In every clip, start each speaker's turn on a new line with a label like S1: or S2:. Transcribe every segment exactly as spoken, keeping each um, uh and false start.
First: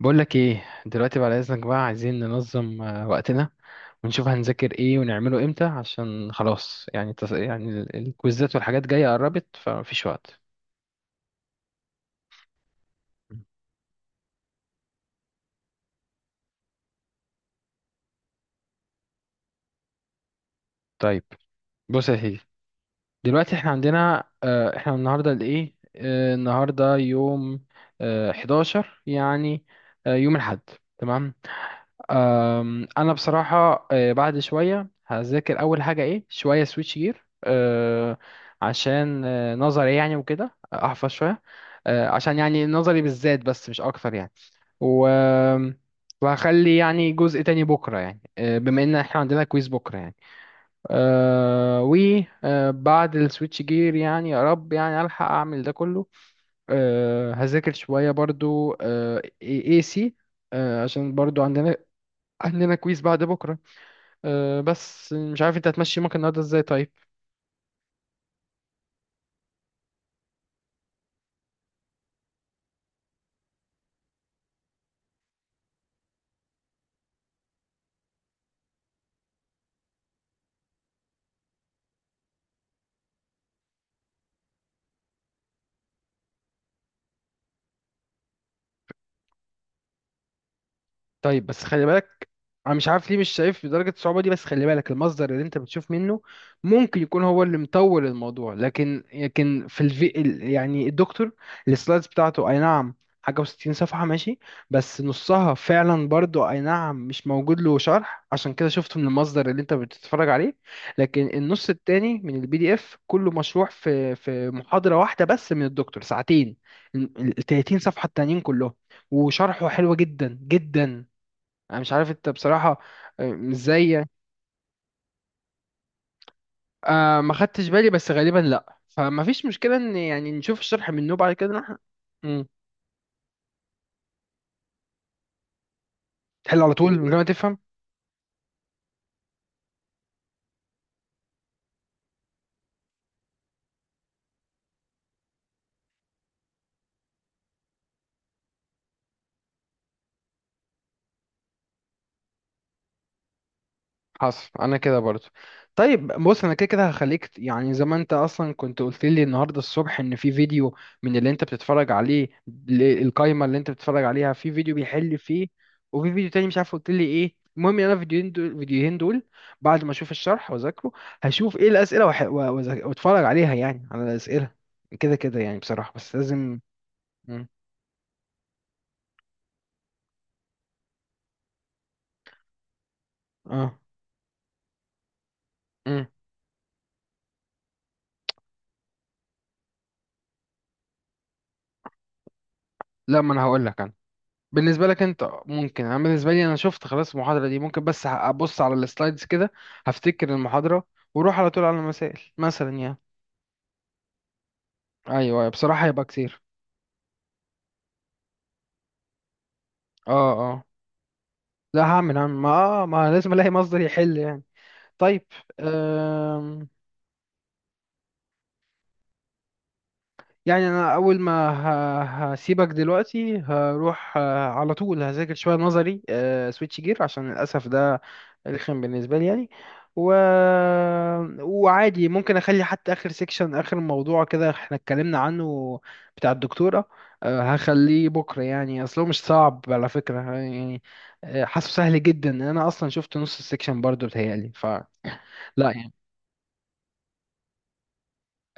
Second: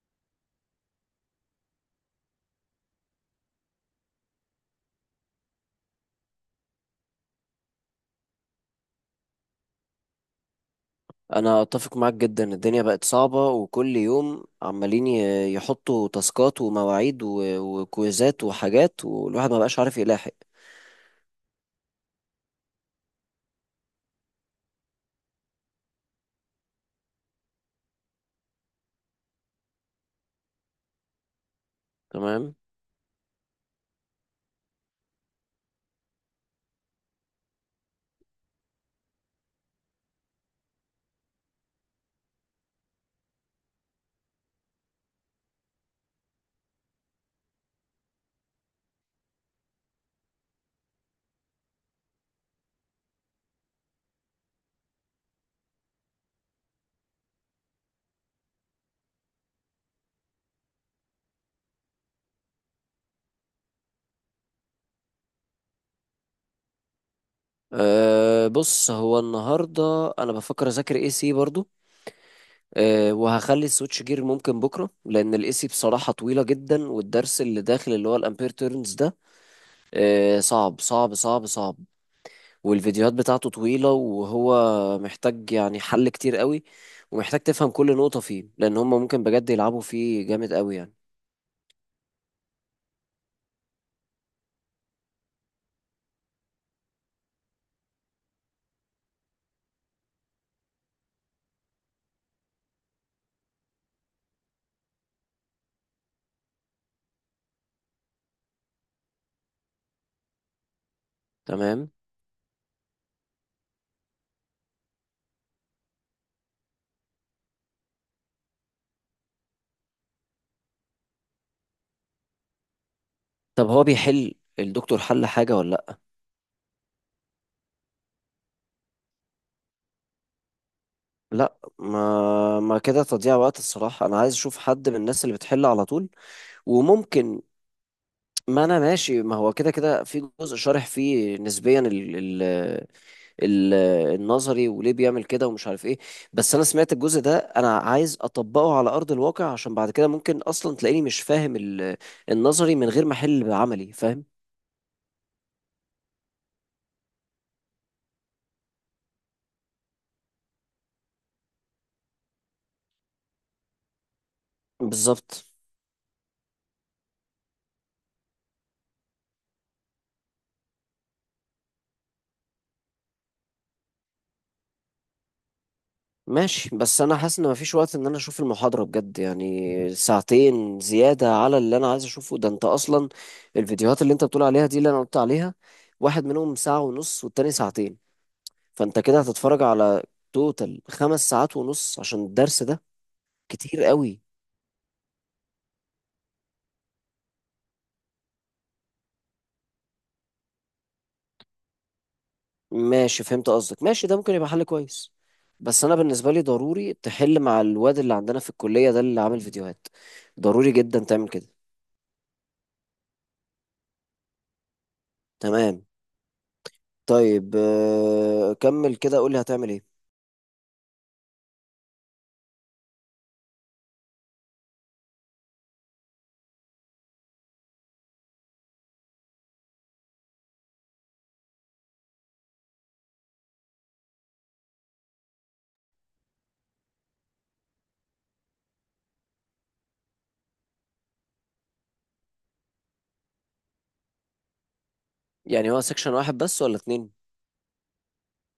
S1: بقول لك ايه دلوقتي بعد اذنك بقى عايزين ننظم آه، وقتنا ونشوف هنذاكر ايه ونعمله امتى عشان خلاص يعني تص... يعني ال- الكويزات والحاجات جايه قربت فمفيش وقت.
S2: انا اتفق معاك جدا. الدنيا بقت صعبة وكل يوم عمالين ي- يحطوا تاسكات ومواعيد و- وكويزات وحاجات، والواحد ما بقاش عارف يلاحق.
S1: طيب. بص يا سيدي، دلوقتي احنا عندنا، آه، احنا النهارده الايه آه، النهارده يوم، آه، حداشر يعني، آه، يوم الاحد. تمام.
S2: تمام.
S1: أم، انا بصراحه آه، بعد شويه هذاكر اول حاجه ايه شويه سويتش جير، أه، عشان آه، نظري يعني وكده احفظ شويه. أه، عشان يعني نظري بالذات بس مش اكتر يعني. و وهخلي يعني جزء تاني بكره يعني، أه، بما ان احنا عندنا كويز بكره يعني. أه، و أه، بعد السويتش جير يعني يا رب يعني الحق اعمل ده كله. أه، هذاكر شويه برضو أه اي سي عشان برضو عندنا عندنا كويس بعد بكرة. أه بس مش عارف انت هتمشي يومك النهاردة ازاي؟ طيب.
S2: أه بص، هو النهاردة انا بفكر اذاكر اي سي برضو. أه وهخلي السويتش جير ممكن بكرة، لان الاي سي بصراحة طويلة جدا، والدرس اللي داخل اللي هو الامبير تيرنز ده أه صعب صعب صعب صعب. والفيديوهات بتاعته طويلة، وهو محتاج يعني حل كتير قوي، ومحتاج تفهم كل نقطة فيه، لأن هم ممكن بجد يلعبوا فيه جامد قوي يعني.
S1: طيب بس خلي بالك، انا مش عارف ليه مش شايف بدرجه الصعوبه دي، بس خلي بالك المصدر اللي انت بتشوف منه ممكن يكون هو اللي مطول الموضوع. لكن لكن في الفي ال- يعني الدكتور السلايدز بتاعته، اي نعم، حاجه وستين صفحه ماشي، بس نصها فعلا برضو اي نعم مش موجود له شرح، عشان كده شفته من المصدر اللي انت بتتفرج عليه. لكن النص
S2: تمام.
S1: التاني من البي دي اف كله مشروح في في محاضره واحده بس من الدكتور، ساعتين. ال ال- تلاتين صفحه التانيين كلهم، وشرحه حلو جدا جدا. انا مش عارف انت بصراحة آه،
S2: طب هو
S1: ازاي يعني.
S2: بيحل الدكتور حل حاجة ولا لأ؟
S1: آه ما خدتش بالي بس غالبا لا، فما فيش مشكلة ان يعني نشوف الشرح منه بعد كده
S2: لأ،
S1: نروح. مم.
S2: ما ما كده تضييع وقت الصراحة. أنا عايز أشوف حد من الناس اللي بتحل على طول.
S1: تحل على طول من غير ما
S2: وممكن،
S1: تفهم.
S2: ما أنا ماشي، ما هو كده كده في جزء شارح فيه نسبيا ال- ال- ال- النظري وليه بيعمل كده ومش عارف ايه. بس انا سمعت الجزء ده، انا عايز اطبقه على ارض الواقع، عشان بعد كده ممكن اصلا تلاقيني مش فاهم ال- النظري من غير ما احل، بعملي فاهم.
S1: حصل انا كده برضو. طيب بص انا كده كده هخليك ت- يعني زي ما انت اصلا كنت قلت لي النهارده الصبح ان في فيديو من اللي انت بتتفرج عليه، ل- القايمه اللي انت بتتفرج عليها، في فيديو بيحل
S2: بالظبط.
S1: فيه، وفي فيديو تاني مش عارف قلت لي ايه. المهم يعني انا الفيديوهين دول الفيديوهين دول بعد ما اشوف الشرح واذاكره هشوف ايه الاسئله وح- و- وأذا- واتفرج عليها يعني على الاسئله كده كده يعني بصراحه، بس لازم.
S2: ماشي بس انا حاسس
S1: مم.
S2: ان مفيش وقت ان انا اشوف المحاضرة بجد، يعني ساعتين زيادة على اللي انا عايز اشوفه ده انت اصلا.
S1: اه.
S2: الفيديوهات اللي انت بتقول عليها دي اللي انا قلت عليها،
S1: مم.
S2: واحد منهم ساعة ونص والتاني ساعتين. فانت كده هتتفرج على توتال خمس ساعات ونص عشان الدرس ده.
S1: لا ما انا هقول
S2: كتير
S1: لك،
S2: قوي.
S1: بالنسبة لك انت ممكن، انا بالنسبة لي انا شفت خلاص المحاضرة دي ممكن بس ه- ابص على السلايدز كده هفتكر المحاضرة واروح على طول على المسائل مثلا يعني.
S2: ماشي، فهمت قصدك. ماشي، ده ممكن يبقى حل كويس.
S1: ايوه ايوه
S2: بس
S1: بصراحة
S2: انا
S1: هيبقى
S2: بالنسبه
S1: كتير.
S2: لي ضروري تحل مع الواد اللي عندنا في الكليه ده اللي عامل فيديوهات.
S1: اه اه.
S2: ضروري جدا تعمل كده.
S1: لا هعمل هعمل ما آه ما لازم الاقي مصدر يحل يعني. طيب.
S2: تمام. طيب آه، كمل كده، قول لي هتعمل ايه.
S1: يعني انا اول ما ه- هسيبك دلوقتي، هروح آه، على طول هذاكر شويه نظري سويتش جير عشان للاسف ده رخم بالنسبه لي يعني. و... وعادي ممكن اخلي حتى اخر سيكشن، اخر موضوع كده احنا اتكلمنا عنه بتاع الدكتوره، آه، هخليه بكره يعني، اصله مش صعب على فكره يعني. آه، حاسه سهل جدا، انا اصلا شفت نص السيكشن برضه بتهيألي فلا.
S2: يعني هو
S1: يعني
S2: سيكشن واحد بس ولا اتنين؟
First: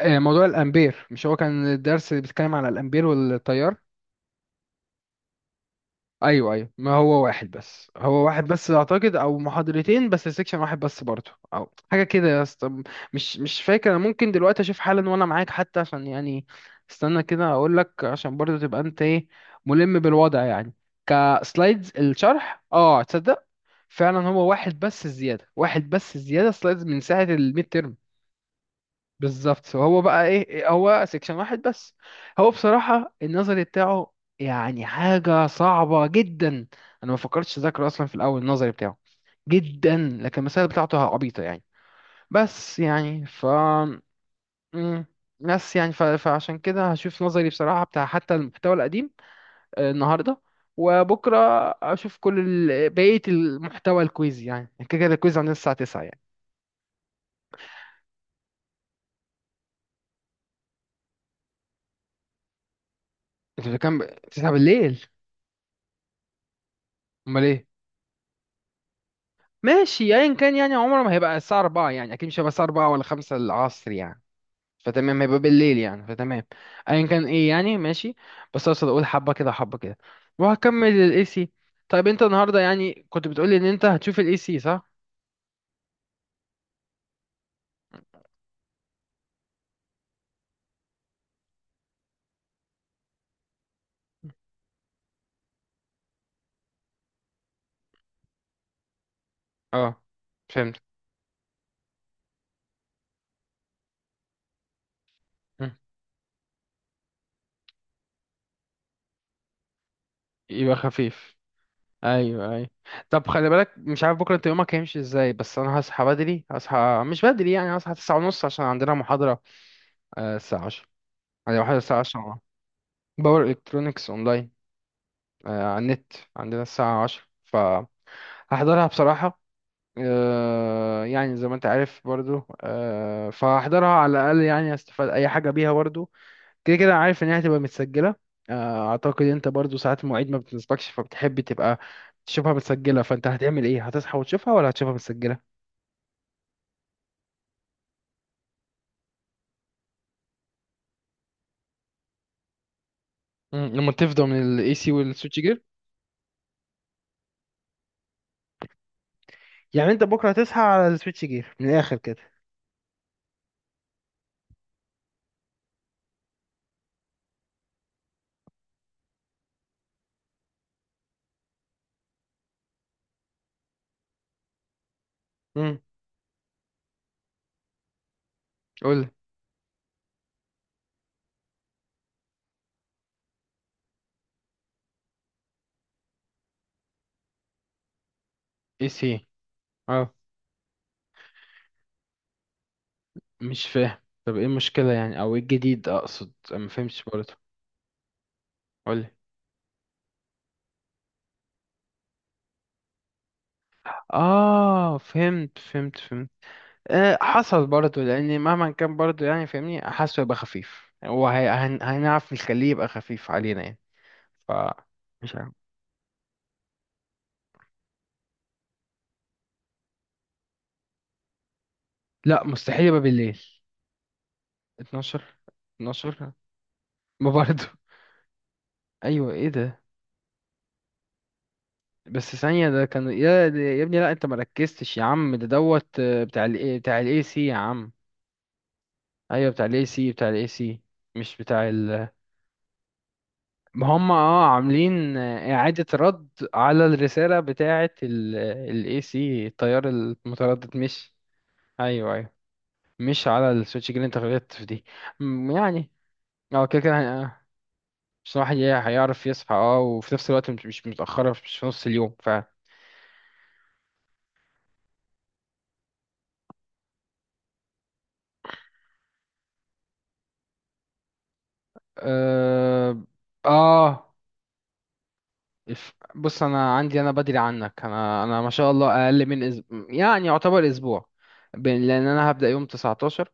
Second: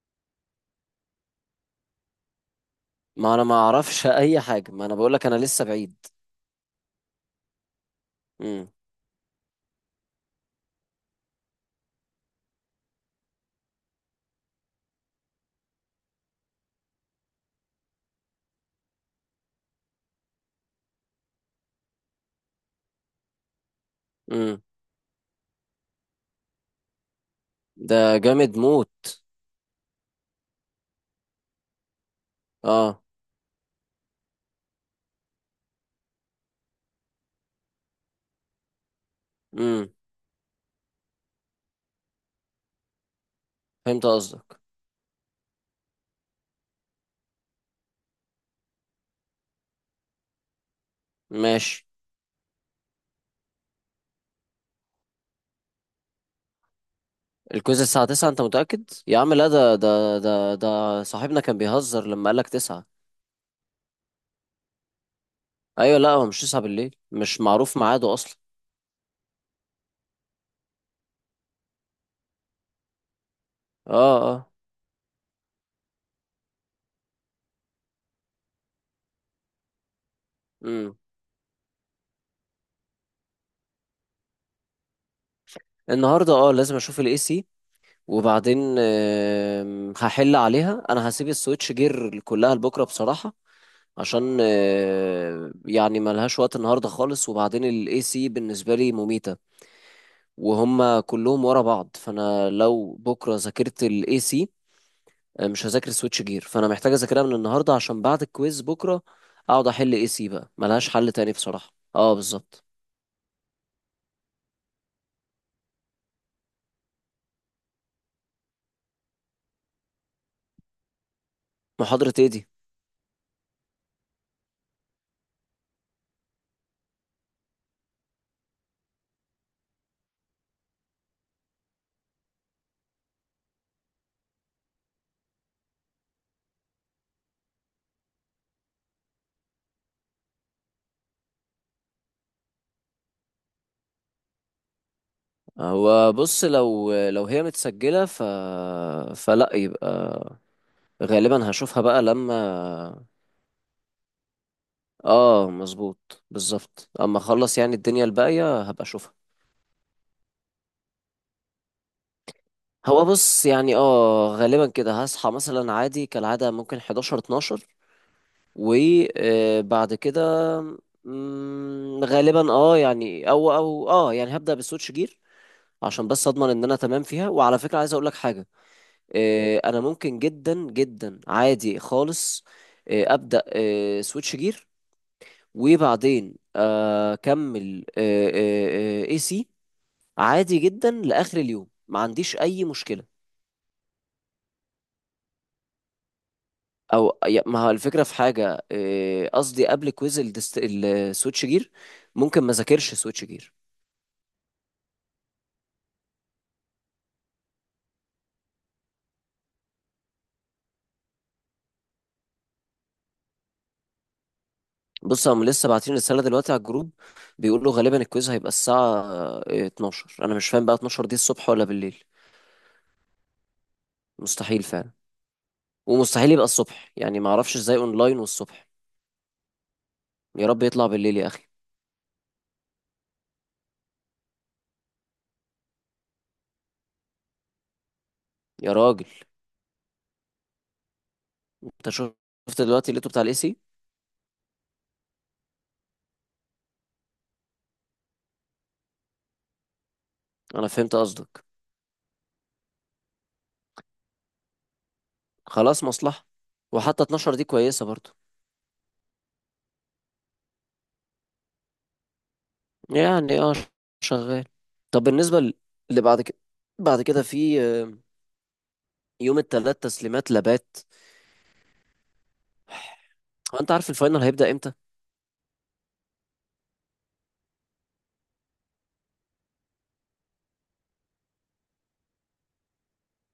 S1: آه، موضوع الامبير، مش هو كان الدرس بيتكلم على الامبير
S2: ما انا ما
S1: والتيار؟
S2: اعرفش اي حاجه، ما انا بقول لك انا لسه بعيد.
S1: ايوه ايوه، ما هو واحد بس، هو واحد بس
S2: امم.
S1: اعتقد، او محاضرتين بس سيكشن واحد بس برضه، او حاجه كده يا اسطى. مش مش فاكر انا، ممكن دلوقتي اشوف حالا وانا معاك حتى عشان يعني استنى كده اقول لك، عشان برضه تبقى انت ايه، ملم بالوضع يعني. كسلايدز الشرح، اه تصدق فعلا هو
S2: امم.
S1: واحد بس، الزياده واحد بس، الزياده سلايدز من ساعه الميد ترم.
S2: ده جامد موت.
S1: بالظبط، هو بقى ايه، هو سيكشن واحد بس. هو
S2: اه.
S1: بصراحة النظري بتاعه يعني حاجة صعبة جدا، انا ما فكرتش اذاكره اصلا في الاول، النظري بتاعه
S2: امم.
S1: جدا. لكن المسائل بتاعته عبيطة يعني. بس يعني ف.
S2: فهمت قصدك.
S1: مم. بس يعني ف... فعشان كده هشوف نظري بصراحة بتاع حتى المحتوى القديم آه، النهاردة وبكرة.
S2: ماشي.
S1: أشوف كل ال... بقية المحتوى، الكويز يعني كده كده الكويز عندنا الساعة تسعة يعني.
S2: الكويز الساعه التاسعة؟ انت متاكد يا عم؟ لا، ده ده ده ده صاحبنا كان بيهزر لما قال لك تسعة.
S1: إنتوا كام؟ تسعة بالليل.
S2: ايوه، لا هو مش تسعة بالليل، مش
S1: أمال إيه؟
S2: معروف ميعاده اصلا.
S1: ماشي ايا كان يعني، عمره ما هيبقى الساعة اربعة يعني، اكيد مش هيبقى الساعة اربعة ولا خمسة العصر
S2: اه،
S1: يعني،
S2: اه.
S1: فتمام هيبقى بالليل يعني فتمام. ايا كان ايه يعني ماشي. بس اقصد اقول حبة كده حبة كده، وهكمل
S2: امم.
S1: الاي سي. طيب انت النهاردة يعني كنت بتقولي ان انت هتشوف الاي سي صح؟
S2: النهارده اه لازم اشوف الاي سي. وبعدين آم، هحل عليها. انا هسيب السويتش جير كلها لبكره بصراحه، عشان آه، يعني ملهاش وقت النهارده خالص. وبعدين الاي سي بالنسبه لي مميته،
S1: اه فهمت.
S2: وهم كلهم ورا بعض. فانا لو بكره ذاكرت الاي سي مش
S1: مم.
S2: هذاكر سويتش جير، فانا محتاج اذاكرها من النهارده. عشان بعد الكويز بكره اقعد احل اي سي، بقى
S1: يبقى
S2: ملهاش حل تاني
S1: خفيف.
S2: بصراحه. اه،
S1: ايوه
S2: بالظبط.
S1: ايوه. طب خلي بالك، مش عارف بكرة انت يومك هيمشي ازاي، بس انا هصحى بدري، هصحى مش بدري يعني، هصحى تسعة ونص ونص عشان عندنا محاضرة آه، الساعة عشرة يعني، محاضرة الساعة
S2: محاضرة ايه
S1: عشرة
S2: دي؟
S1: باور الكترونكس اونلاين، آه، على النت عندنا الساعة عشرة فهحضرها بصراحة. آه، يعني زي ما انت عارف برضو آه، فهحضرها على الأقل يعني استفاد أي حاجة بيها برضو، كده كده عارف إن هي هتبقى متسجلة. آه، أعتقد أنت برضو ساعات المواعيد ما بتنسبكش فبتحب تبقى تشوفها متسجلة، فأنت هتعمل إيه، هتصحى وتشوفها ولا هتشوفها متسجلة؟
S2: هو بص، لو لو هي متسجلة ف فلا يبقى، غالبا هشوفها بقى لما.
S1: مم، لما تفضى من الاي سي والسويتش
S2: اه،
S1: جير.
S2: مظبوط، بالظبط. اما اخلص يعني الدنيا الباقية هبقى اشوفها.
S1: يعني أنت بكرة هتصحى على السويتش جير من الآخر كده.
S2: هو بص يعني، اه غالبا كده هصحى مثلا عادي كالعادة ممكن حداشر اتناشر، وبعد كده مم، غالبا اه يعني او او اه يعني هبدأ بسويتش جير.
S1: امم.
S2: عشان بس اضمن ان انا تمام فيها. وعلى فكرة عايز اقول لك حاجة.
S1: قول.
S2: آه، انا ممكن جدا جدا عادي خالص آه، ابدا آه، سويتش جير وبعدين آه، اكمل
S1: اي سي.
S2: اي سي. عادي جدا لاخر اليوم، ما عنديش اي مشكله.
S1: مش فاهم. طب ايه المشكلة يعني او ايه الجديد اقصد، أنا ما فهمتش
S2: او
S1: برضه.
S2: يا- ما هو الفكره في حاجه،
S1: قولي.
S2: آه، قصدي قبل كويز الدست- السويتش جير ممكن ما ذاكرش سويتش جير.
S1: اه فهمت فهمت فهمت. آه حصل برضه، لان مهما كان برضه يعني فاهمني حاسه يبقى خفيف، وهنعرف نخليه يبقى خفيف علينا يعني. ف.
S2: بص
S1: مش
S2: هم
S1: عارف.
S2: لسه باعتين رساله دلوقتي على الجروب. بيقولوا غالبا الكويز هيبقى الساعه آه، اتناشر. انا مش فاهم بقى اتناشر دي الصبح ولا بالليل؟
S1: لا مستحيل يبقى بالليل.
S2: مستحيل فعلا.
S1: اتناشر.
S2: ومستحيل
S1: اتناشر.
S2: يبقى الصبح، يعني
S1: ما
S2: ما اعرفش
S1: برضه.
S2: ازاي اونلاين والصبح.
S1: ايوه ايه ده؟
S2: يا رب يطلع بالليل يا اخي.
S1: بس ثانية، ده كان يا ده- يا ابني، لا انت مركزتش يا عم، ده دوت آه، بتاع ال بتاع الاي سي يا عم.
S2: يا راجل.
S1: ايوه بتاع الاي سي، بتاع الاي سي، مش بتاع
S2: انت
S1: ال.
S2: شفت دلوقتي اللي بتاع الاي سي.
S1: هم اه عاملين إعادة رد على الرسالة بتاعة ال، ال A C، التيار
S2: انا
S1: المتردد
S2: فهمت
S1: مش.
S2: قصدك.
S1: أيوه أيوه. مش على السويتش جرين، انت غلطت في دي. م-
S2: خلاص،
S1: يعني.
S2: مصلحة.
S1: اه كده كده
S2: وحتى
S1: هن-
S2: اتناشر
S1: آه،
S2: دي كويسة برضو.
S1: مش الواحد هي- هيعرف يصحى اه، وفي نفس الوقت مش مش متأخرة، مش في نص اليوم ف.
S2: يعني اه شغال. طب بالنسبة ل- اللي بعد كده، بعد كده في آه، يوم التلات تسليمات لابات.
S1: اه.
S2: هو انت عارف
S1: آه،
S2: الفاينل هيبدأ امتى؟
S1: الف- بص أنا عندي أنا بدري عنك، أنا أنا ما شاء الله أقل من أسبوع يعني يعتبر أسبوع بين- لأن أنا هبدأ يوم تسعتاشر،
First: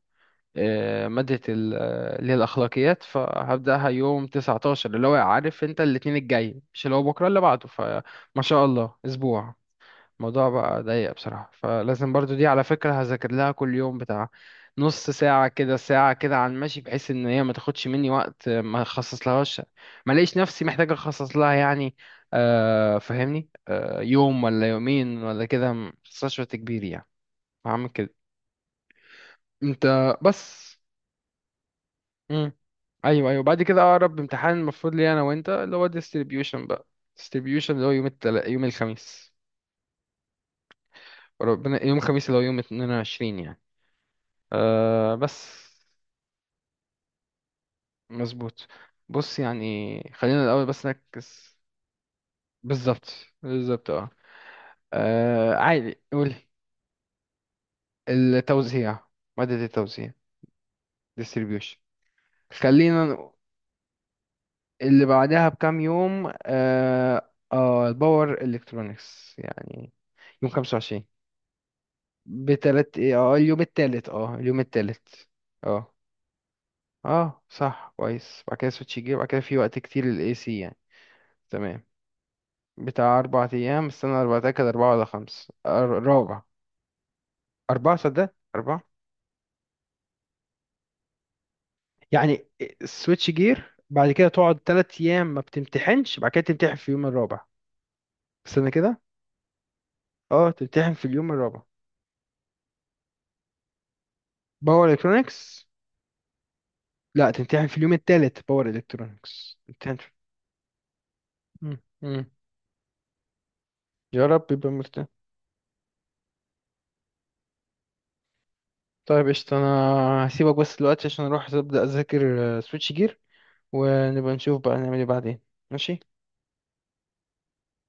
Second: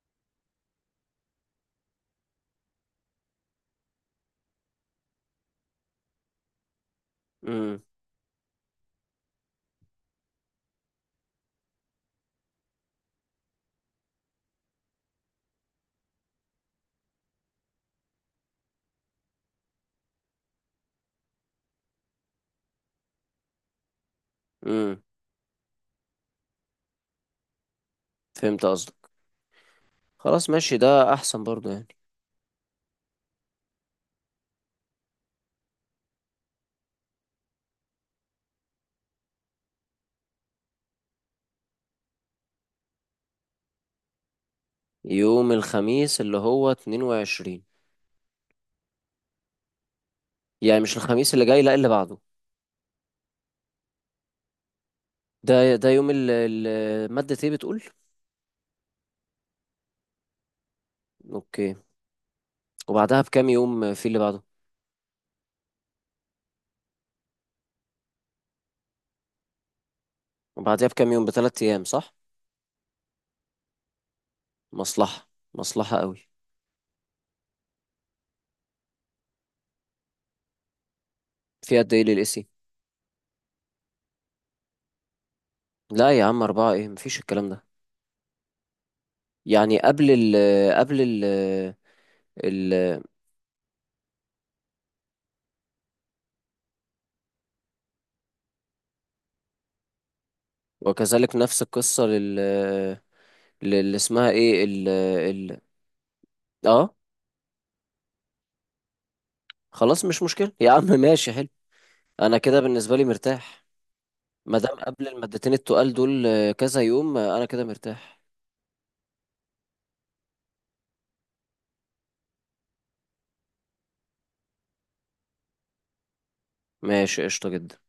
S1: آه، مادة ال- آه، اللي هي الأخلاقيات فهبدأها يوم تسعتاشر، اللي هو عارف أنت الاتنين الجاي مش اللي هو بكرة اللي بعده،
S2: امم.
S1: فما شاء الله أسبوع. الموضوع بقى ضيق بصراحة، فلازم برضو دي على فكرة هذاكر لها كل يوم بتاع نص ساعة كده ساعة كده عن ماشي، بحيث إن هي ما تاخدش مني وقت آه، ما أخصص لهاش، ما لقيش نفسي محتاج أخصص لها يعني، آه، فاهمني، آه، يوم ولا
S2: امم.
S1: يومين ولا كده ما أخصصش وقت كبير يعني. هعمل كده.
S2: فهمت قصدك.
S1: أنت
S2: خلاص،
S1: بس.
S2: ماشي، ده احسن برضو يعني.
S1: امم. ايوه ايوه بعد كده اقرب امتحان المفروض لي انا وانت اللي هو distribution بقى، distribution اللي هو يوم التل... يوم الخميس، ربنا، يوم الخميس اللي هو يوم اتنين وعشرين يعني. آه بس.
S2: يوم الخميس اللي هو اتنين وعشرين
S1: مظبوط. بص يعني خلينا الاول
S2: يعني؟
S1: بس
S2: مش الخميس اللي
S1: نركز.
S2: جاي، لا اللي بعده.
S1: بالظبط. بالظبط اه. آه،
S2: ده ده
S1: عادي
S2: يوم ال-
S1: قولي.
S2: ال- مادة ايه بتقول؟
S1: التوزيع، مادة التوزيع،
S2: اوكي.
S1: distribution. خلينا
S2: وبعدها
S1: ن-
S2: بكام يوم في اللي بعده؟
S1: اللي بعدها بكام يوم اه، آه الباور الكترونكس يعني، يوم
S2: وبعدها
S1: خمسة وعشرين.
S2: بكام يوم بثلاث ايام صح؟
S1: بتلات ايه، اه اليوم التالت، اه اليوم
S2: مصلحة.
S1: التالت. اه
S2: مصلحة قوي.
S1: اه صح كويس، بعد كده سويتش جه، بعد كده في وقت كتير للاي سي يعني.
S2: في
S1: تمام.
S2: قد ايه للاسي؟
S1: بتاع اربع ايام، استنى، اربع، تاكد، اربعة ولا خمس أر-
S2: لا يا
S1: رابع.
S2: عم، اربعة ايه، مفيش الكلام ده.
S1: اربعة، صدق اربعة.
S2: يعني قبل ال، قبل ال،
S1: يعني
S2: ال،
S1: سويتش جير بعد كده تقعد تلات ايام ما بتمتحنش، بعد كده تمتحن في اليوم الرابع. استنى كده. اه تمتحن في اليوم
S2: وكذلك
S1: الرابع
S2: نفس القصة لل، اللي اسمها ايه
S1: باور
S2: ال ال
S1: الكترونكس.
S2: اه.
S1: لا تمتحن في اليوم التالت باور الكترونكس، امتحن
S2: خلاص
S1: في-
S2: مش مشكلة يا عم ماشي حلو.
S1: مم، مم.
S2: انا كده بالنسبة لي مرتاح.
S1: يا رب
S2: ما
S1: يبقى
S2: دام
S1: مرتاح.
S2: قبل المادتين التقال دول كذا يوم انا كده مرتاح.
S1: طيب قشطة، أنا هسيبك بس دلوقتي عشان أروح أبدأ أذاكر سويتش جير، ونبقى نشوف بقى نعمل إيه بعدين. ماشي.
S2: ماشي قشطة جدا.